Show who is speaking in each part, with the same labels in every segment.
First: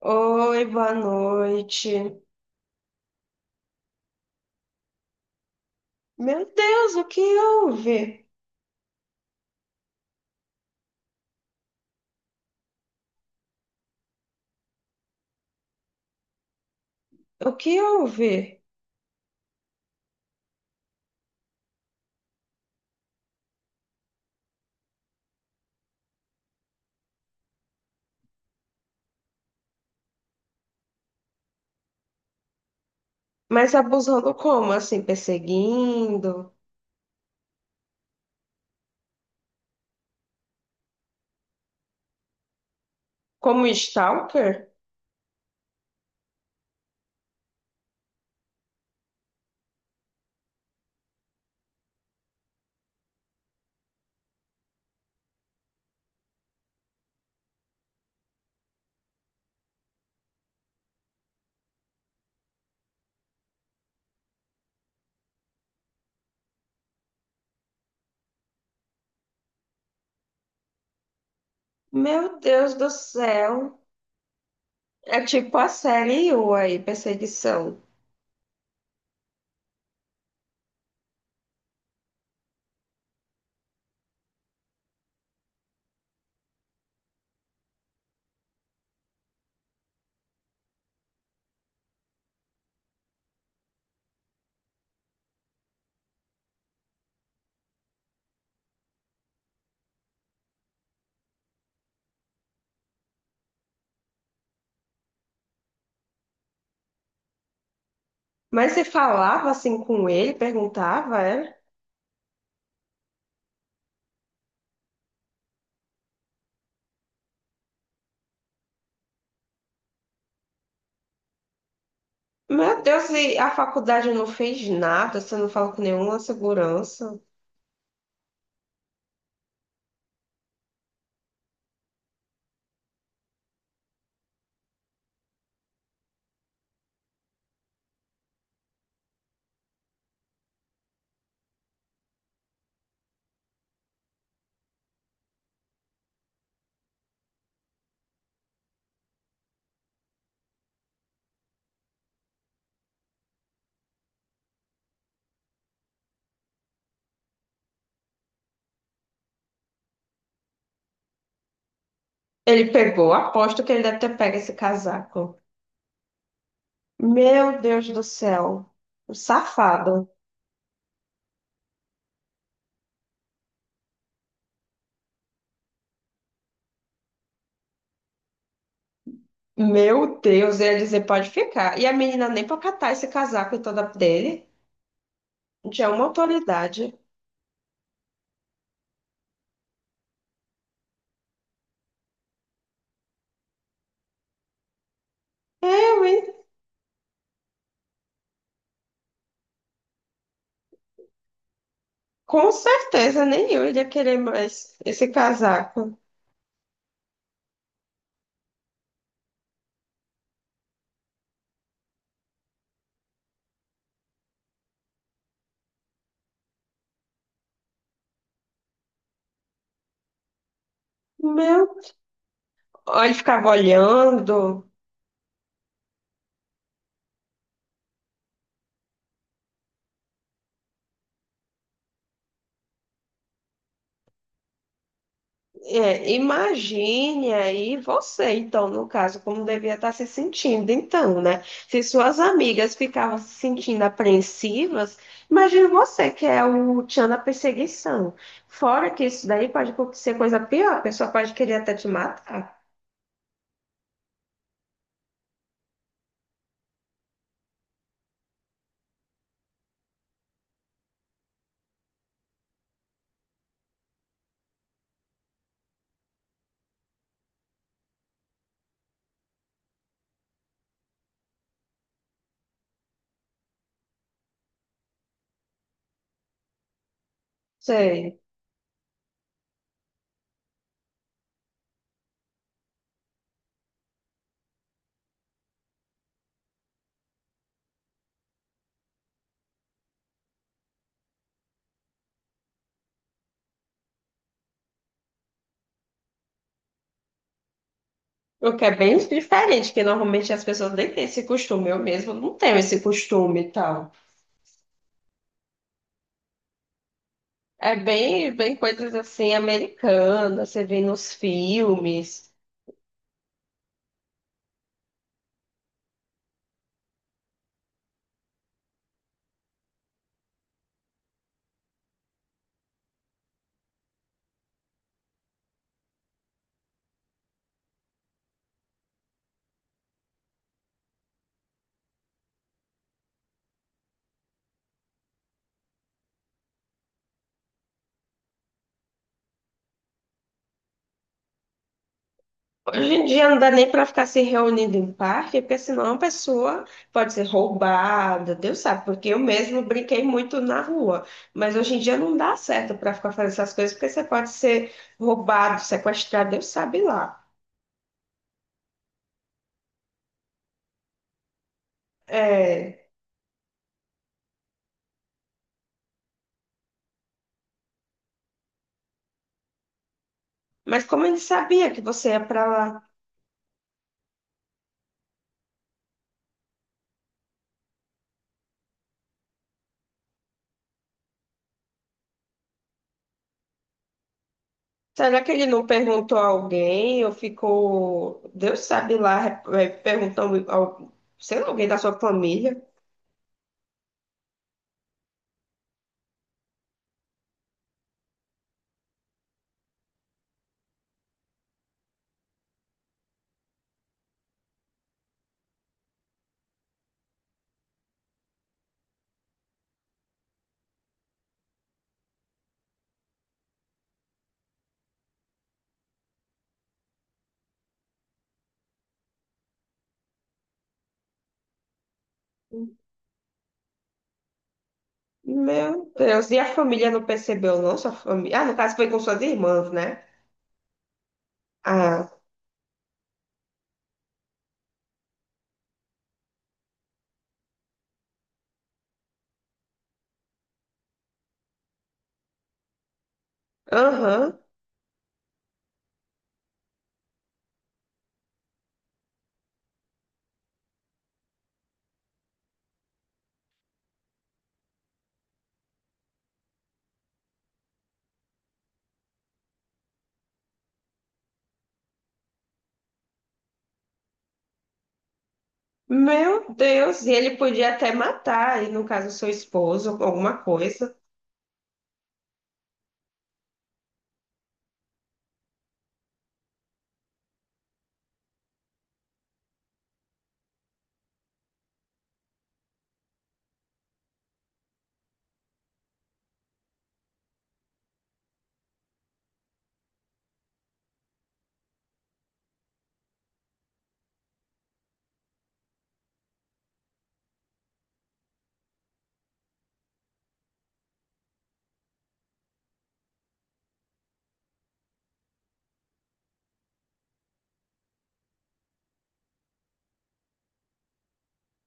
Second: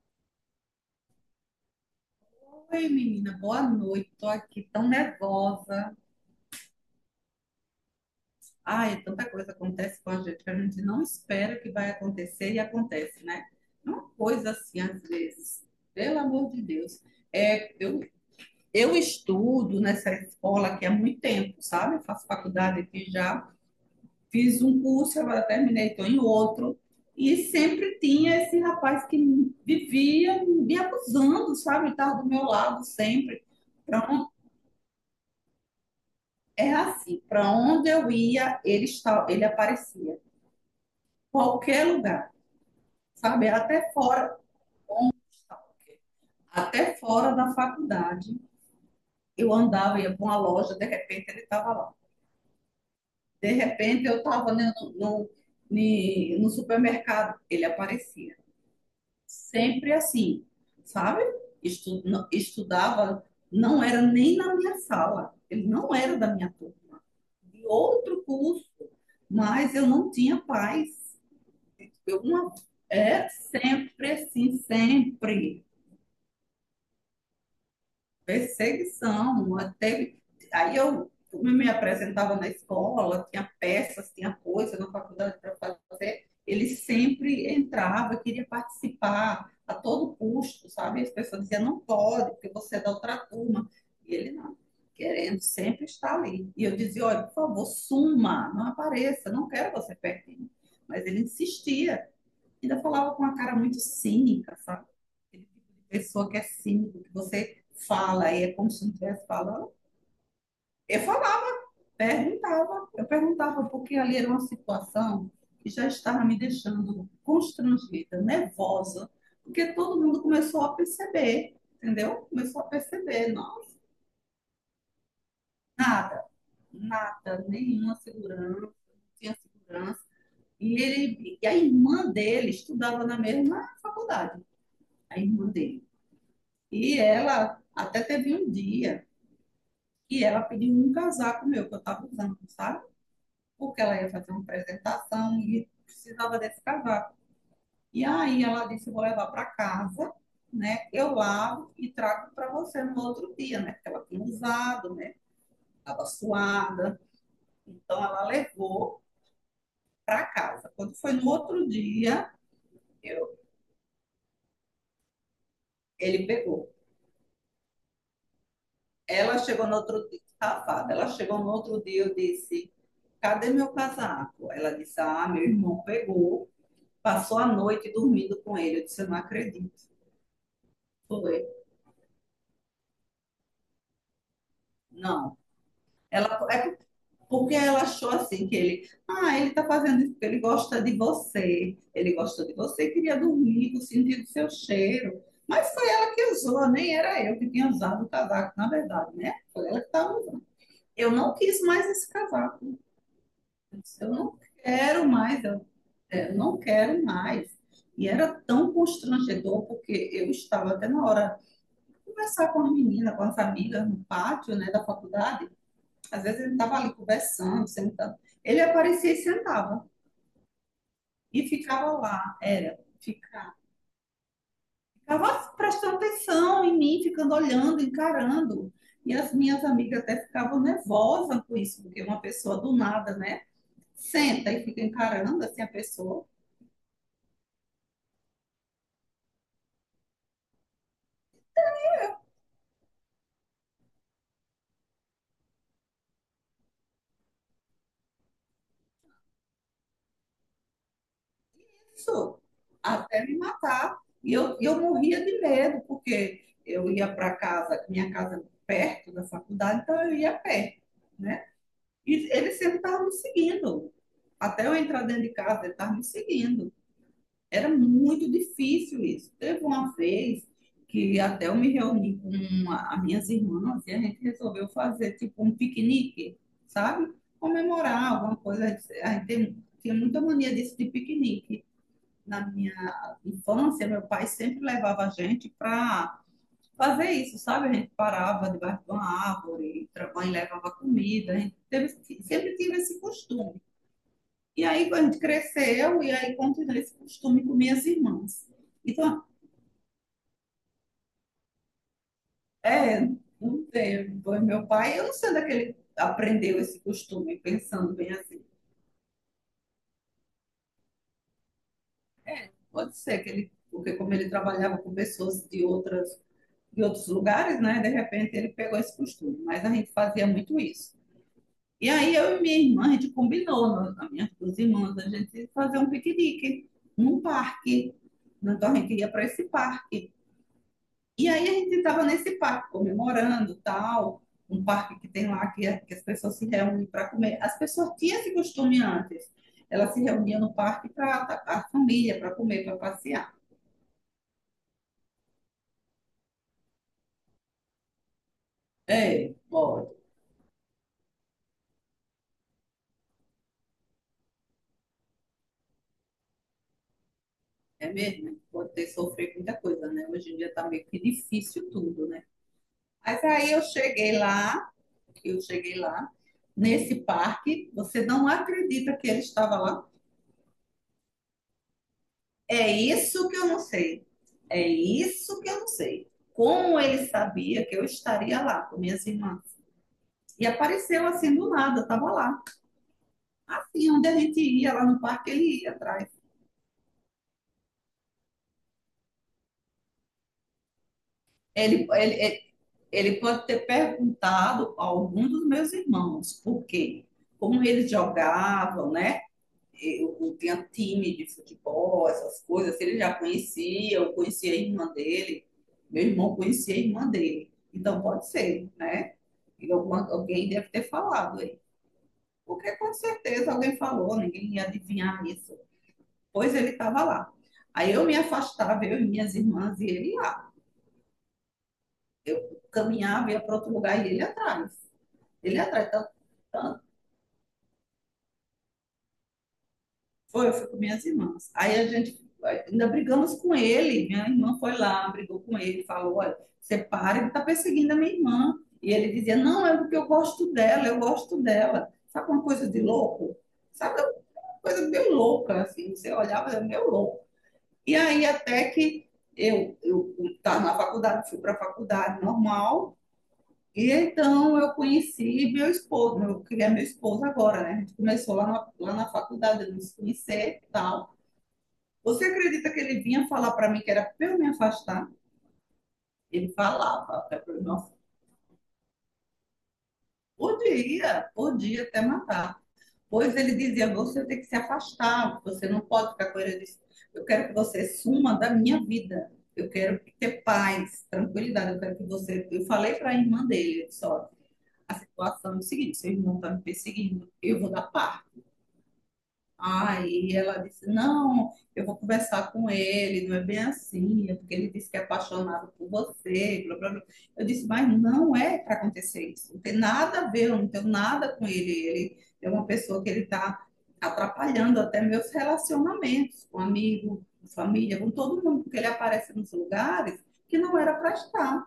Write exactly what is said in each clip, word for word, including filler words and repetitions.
Speaker 1: Oi, boa noite.
Speaker 2: Oi, menina, boa noite. Tô aqui tão nervosa.
Speaker 1: Meu Deus, o que houve?
Speaker 2: Ai, tanta coisa acontece com a gente que a gente não espera que vai acontecer e acontece, né? É uma coisa assim, às vezes. Pelo amor de Deus.
Speaker 1: O
Speaker 2: É,
Speaker 1: que
Speaker 2: eu,
Speaker 1: houve?
Speaker 2: eu estudo nessa escola aqui há muito tempo, sabe? Eu faço faculdade aqui já. Fiz um curso, agora terminei, estou em outro. E sempre tinha esse rapaz que vivia me abusando, sabe? Estava do meu lado sempre.
Speaker 1: Mas
Speaker 2: Pronto.
Speaker 1: abusando como? Assim, perseguindo?
Speaker 2: É assim, para onde eu ia, ele está, ele aparecia. Qualquer lugar, sabe?
Speaker 1: Como
Speaker 2: Até fora,
Speaker 1: stalker?
Speaker 2: até fora da faculdade, eu andava, ia para uma loja, de repente ele estava lá. De repente eu estava no, no, no supermercado, ele aparecia. Sempre assim, sabe? Estu- estudava, não era nem na minha sala, ele não era da minha turma, de outro curso, mas eu não tinha paz. Eu,
Speaker 1: Meu
Speaker 2: uma,
Speaker 1: Deus do
Speaker 2: é
Speaker 1: céu.
Speaker 2: sempre assim,
Speaker 1: É tipo
Speaker 2: sempre.
Speaker 1: a série U aí, perseguição.
Speaker 2: Perseguição. Até aí eu, eu me apresentava na escola, tinha peças, tinha coisa na faculdade para fazer. Ele sempre entrava, queria participar a todo custo, sabe? As pessoas diziam, não pode, porque você é da outra turma. E ele não, querendo sempre estar ali. E eu dizia, olha, por favor, suma, não apareça, não quero você pertinho. Mas ele insistia. Ainda falava com uma cara muito cínica, sabe? Aquele tipo de pessoa que é cínico, que você fala e é como
Speaker 1: Mas
Speaker 2: se
Speaker 1: você
Speaker 2: não estivesse
Speaker 1: falava
Speaker 2: falando.
Speaker 1: assim com ele,
Speaker 2: Eu
Speaker 1: perguntava, é?
Speaker 2: falava, perguntava, eu perguntava, porque ali era uma situação que já estava me deixando constrangida, nervosa, porque todo mundo começou a perceber, entendeu? Começou a
Speaker 1: Meu Deus,
Speaker 2: perceber,
Speaker 1: e a
Speaker 2: não,
Speaker 1: faculdade não fez nada, você não falou com nenhuma
Speaker 2: nada,
Speaker 1: segurança.
Speaker 2: nada, nenhuma segurança, não tinha segurança. E, ele, e a irmã dele estudava na mesma faculdade, a irmã dele. E ela até teve um dia que ela pediu um casaco meu que eu estava usando, sabe? Porque ela ia fazer uma apresentação e precisava desse casaco. E aí ela disse: vou levar para casa, né? Eu lavo e trago para você no outro dia, né? Porque ela tinha usado, né? Estava suada. Então ela levou para casa. Quando foi no outro dia,
Speaker 1: Ele pegou,
Speaker 2: eu,
Speaker 1: aposto que ele deve ter pego esse casaco.
Speaker 2: ele pegou.
Speaker 1: Meu Deus do céu. O
Speaker 2: Ela chegou no
Speaker 1: safado.
Speaker 2: outro dia, safada. Ela chegou no outro dia, eu disse: Cadê meu casaco? Ela disse: Ah, meu irmão pegou, passou a noite dormindo com ele. Eu disse: Eu não acredito.
Speaker 1: Meu Deus, ele ia dizer, pode
Speaker 2: Foi.
Speaker 1: ficar. E a menina nem pra catar esse casaco toda dele.
Speaker 2: Não.
Speaker 1: Já é uma
Speaker 2: Ela, é
Speaker 1: autoridade.
Speaker 2: porque ela achou assim que ele, ah, ele tá fazendo isso porque ele gosta de você. Ele gosta de você, queria dormir, com sentindo seu cheiro. Mas foi
Speaker 1: Eu,
Speaker 2: ela que
Speaker 1: hein?
Speaker 2: usou, nem era eu que tinha usado o casaco, na verdade, né? Foi ela que estava usando. Eu não quis mais esse
Speaker 1: Com
Speaker 2: casaco.
Speaker 1: certeza, nem eu iria
Speaker 2: Eu Eu
Speaker 1: querer
Speaker 2: não
Speaker 1: mais esse
Speaker 2: quero mais. Eu
Speaker 1: casaco.
Speaker 2: é, não quero mais. E era tão constrangedor, porque eu estava até na hora de conversar com as meninas, com as amigas no pátio, né, da faculdade. Às vezes ele estava ali conversando, sentado. Ele aparecia e sentava e
Speaker 1: Meu.
Speaker 2: ficava lá, era
Speaker 1: Ó, ele ficava
Speaker 2: ficar.
Speaker 1: olhando.
Speaker 2: Ficava prestando atenção em mim, ficando olhando, encarando. E as minhas amigas até ficavam nervosas com isso, porque uma pessoa do nada, né, senta e fica encarando assim a
Speaker 1: É,
Speaker 2: pessoa.
Speaker 1: imagine aí você, então, no caso, como devia estar se sentindo, então, né? Se suas amigas ficavam se sentindo apreensivas, imagine você, que é o tchan da perseguição. Fora que isso daí pode acontecer coisa pior, a pessoa pode querer até te
Speaker 2: Isso,
Speaker 1: matar.
Speaker 2: até me matar. E eu, eu morria de medo, porque eu ia para casa, minha casa é perto da faculdade, então eu ia a pé, né? E ele sempre estava me seguindo. Até eu entrar dentro de casa, ele estava me seguindo. Era muito difícil isso. Teve uma vez que até eu me reuni com uma, as minhas irmãs e a gente resolveu fazer tipo um piquenique, sabe? Comemorar
Speaker 1: Sei.
Speaker 2: alguma coisa. A gente tem- tinha muita mania disso de piquenique na minha infância, meu pai sempre levava a gente para fazer isso, sabe? A gente parava debaixo de uma árvore, a mãe levava comida, a gente teve, sempre tive esse costume. E aí a gente cresceu e aí continuei esse costume com minhas irmãs.
Speaker 1: O que é bem
Speaker 2: Então,
Speaker 1: diferente, que normalmente as pessoas nem têm esse costume, eu mesmo não tenho esse
Speaker 2: é,
Speaker 1: costume e
Speaker 2: não
Speaker 1: tal.
Speaker 2: teve. Foi Meu pai, eu não sei onde é que ele aprendeu esse costume,
Speaker 1: É
Speaker 2: pensando bem
Speaker 1: bem,
Speaker 2: assim.
Speaker 1: bem coisas assim, americanas, você vê nos filmes.
Speaker 2: Pode ser que ele, porque como ele trabalhava com pessoas de outras em outros lugares, né? De repente ele pegou esse costume, mas a gente fazia muito isso. E aí eu e minha irmã, a gente combinou, nós- as minhas duas irmãs, a gente fazer um piquenique num parque. Né, então a gente ia para esse parque. E aí a gente estava nesse parque comemorando, tal, um parque que tem lá que, é, que as pessoas se reúnem para comer. As pessoas tinham esse costume antes. Elas se reuniam no parque para a família, para comer, para
Speaker 1: Hoje em dia
Speaker 2: passear.
Speaker 1: não dá nem para ficar se reunindo em parque, porque senão a pessoa pode ser roubada, Deus sabe, porque eu
Speaker 2: É,
Speaker 1: mesmo
Speaker 2: ó,
Speaker 1: brinquei muito na rua. Mas hoje em dia não dá certo para ficar fazendo essas coisas, porque você pode ser roubado, sequestrado, Deus sabe lá.
Speaker 2: é mesmo? Pode ter sofrido muita coisa, né? Hoje em dia tá meio que difícil tudo, né?
Speaker 1: É,
Speaker 2: Mas aí eu cheguei lá, eu cheguei lá, nesse parque, você não acredita que ele estava lá?
Speaker 1: mas como ele sabia que você ia para
Speaker 2: É
Speaker 1: lá?
Speaker 2: isso que eu não sei. É isso que eu não sei. Como ele sabia que eu estaria lá com minhas irmãs? E apareceu assim do nada, estava lá. Assim, onde a gente ia lá no
Speaker 1: Será que
Speaker 2: parque,
Speaker 1: ele
Speaker 2: ele
Speaker 1: não
Speaker 2: ia atrás.
Speaker 1: perguntou a alguém ou ficou, Deus sabe lá, é, perguntando, ao, sei lá, alguém da
Speaker 2: Ele,
Speaker 1: sua
Speaker 2: ele, ele-
Speaker 1: família?
Speaker 2: Ele pode ter perguntado a algum dos meus irmãos por quê, como eles jogavam, né? Eu, eu tinha time de futebol, essas coisas. Ele já conhecia, eu conhecia a irmã dele, meu irmão conhecia a irmã dele. Então pode ser, né? E alguma, alguém deve ter falado aí. Porque com certeza alguém falou, ninguém ia adivinhar isso. Pois ele estava lá. Aí eu me afastava, eu e minhas irmãs, e ele lá. Eu caminhava, ia para outro lugar e ele atrás. Ele atrai
Speaker 1: Meu
Speaker 2: tanto,
Speaker 1: Deus, e a
Speaker 2: tanto.
Speaker 1: família não percebeu, não? Sua família. Ah, no caso foi com suas irmãs, né?
Speaker 2: Foi, eu fui com minhas irmãs. Aí a
Speaker 1: Ah,
Speaker 2: gente ainda brigamos com ele. Minha irmã foi lá, brigou com ele, falou: olha, você para, ele tá perseguindo a minha irmã. E ele dizia: não, é porque eu gosto dela, eu gosto dela. Sabe uma coisa de louco? Sabe
Speaker 1: aham.
Speaker 2: uma coisa meio louca, assim, você olhava, era meio louco. E aí até que eu, estava eu estava na faculdade, fui para a faculdade normal. E então eu conheci meu esposo, eu queria meu esposo agora, né? A gente começou lá na, lá na faculdade, a gente conhecer e tal. Você acredita que ele vinha falar para mim que era para eu me afastar? Ele
Speaker 1: Meu Deus, e
Speaker 2: falava,
Speaker 1: ele
Speaker 2: até para mim,
Speaker 1: podia até
Speaker 2: nossa,
Speaker 1: matar, e no caso seu esposo, alguma coisa.
Speaker 2: podia, podia até matar. Pois ele dizia, você tem que se afastar, você não pode ficar com ele. Eu disse, eu quero que você suma da minha vida. Eu quero ter paz, tranquilidade. Eu quero que você. Eu falei para a irmã dele, só a situação é o seguinte: seu irmão está me perseguindo, eu vou dar paz. Aí ela disse: Não, eu vou conversar com ele, não é bem assim, é porque ele disse que é apaixonado por você. Blá, blá, blá. Eu disse: Mas não é para acontecer isso, não tem nada a ver, eu não tenho nada com ele. Ele é uma pessoa que ele está atrapalhando até meus relacionamentos com amigo, com família, com todo mundo, porque ele aparece nos lugares que não era para estar,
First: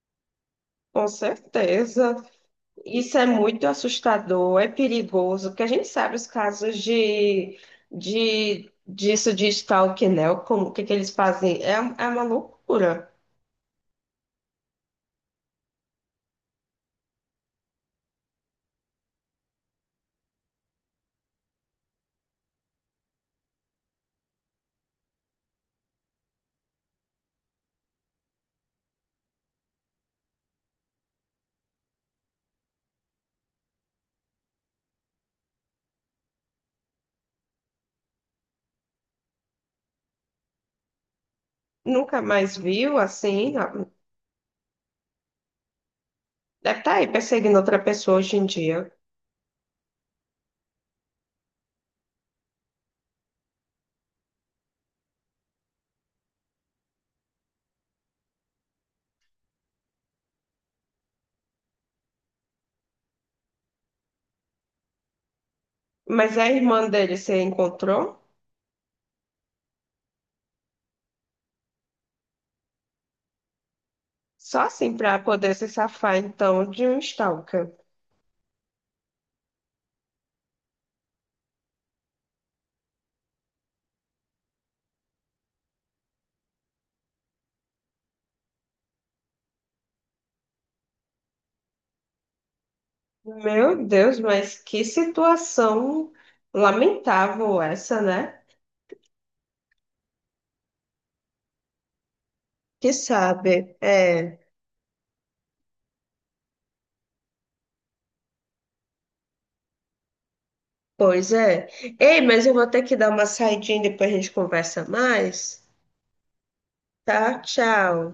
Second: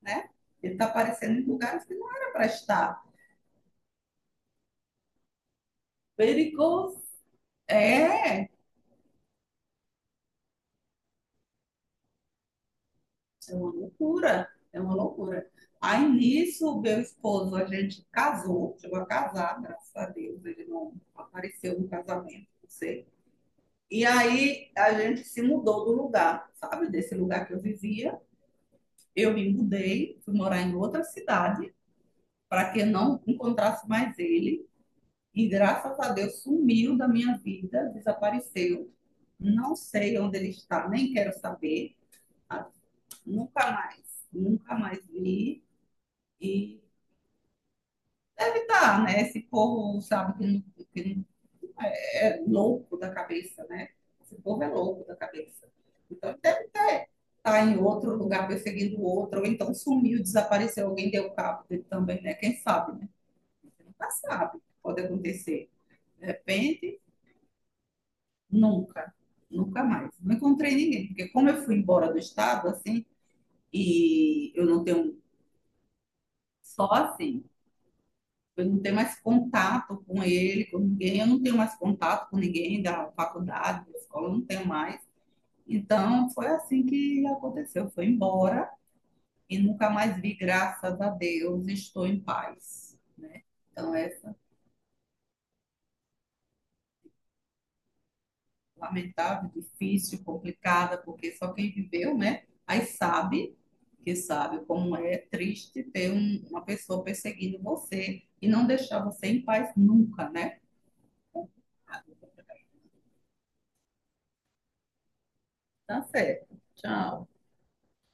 Speaker 2: né? Ele está
Speaker 1: Com
Speaker 2: aparecendo em lugares que não
Speaker 1: certeza.
Speaker 2: era para estar.
Speaker 1: Isso é muito assustador, é perigoso, porque a gente sabe os casos
Speaker 2: Perigoso.
Speaker 1: de,
Speaker 2: É,
Speaker 1: de disso de stalking, né? Como, o que que eles fazem? É, é uma loucura.
Speaker 2: É uma loucura, é uma loucura. Aí nisso, meu esposo, a gente casou, chegou a casar, graças a Deus, ele não apareceu no casamento, não sei. E aí a gente se mudou do lugar, sabe? Desse lugar que eu vivia. Eu me mudei, fui morar em outra cidade, para que eu não encontrasse mais ele. E graças a Deus sumiu da minha vida, desapareceu. Não sei onde ele está, nem quero saber.
Speaker 1: Nunca mais viu assim.
Speaker 2: Nunca mais, nunca mais vi.
Speaker 1: Deve
Speaker 2: E
Speaker 1: estar aí perseguindo outra pessoa hoje em
Speaker 2: deve
Speaker 1: dia.
Speaker 2: estar, né? Esse povo, sabe, que não, que não- é louco da cabeça, né? Esse povo é louco da cabeça. Então, deve ter, tá em outro lugar perseguindo outro, ou então sumiu, desapareceu, alguém deu cabo dele também, né? Quem sabe, né? Você nunca sabe o que pode acontecer. De
Speaker 1: Mas a irmã
Speaker 2: repente,
Speaker 1: dele você encontrou?
Speaker 2: nunca, nunca mais. Não encontrei ninguém, porque como eu fui embora do estado, assim, e
Speaker 1: Só
Speaker 2: eu não
Speaker 1: assim
Speaker 2: tenho
Speaker 1: pra poder se safar, então, de
Speaker 2: só
Speaker 1: um
Speaker 2: assim.
Speaker 1: stalker.
Speaker 2: Eu não tenho mais contato com ele, com ninguém. Eu não tenho mais contato com ninguém da faculdade, da escola, eu não tenho mais. Então, foi assim que aconteceu. Foi embora e nunca mais vi, graças a Deus, estou em paz, né?
Speaker 1: Meu
Speaker 2: Então,
Speaker 1: Deus,
Speaker 2: essa
Speaker 1: mas que situação lamentável essa, né?
Speaker 2: lamentável, difícil, complicada, porque só quem viveu, né? Aí
Speaker 1: Que sabe,
Speaker 2: sabe,
Speaker 1: é,
Speaker 2: que sabe como é triste ter um- uma pessoa perseguindo você e não deixar você em paz nunca, né?
Speaker 1: pois é. Ei, mas eu vou ter que dar uma saidinha, depois a gente conversa mais,
Speaker 2: Tá certo. Tchau.
Speaker 1: tá? Tchau.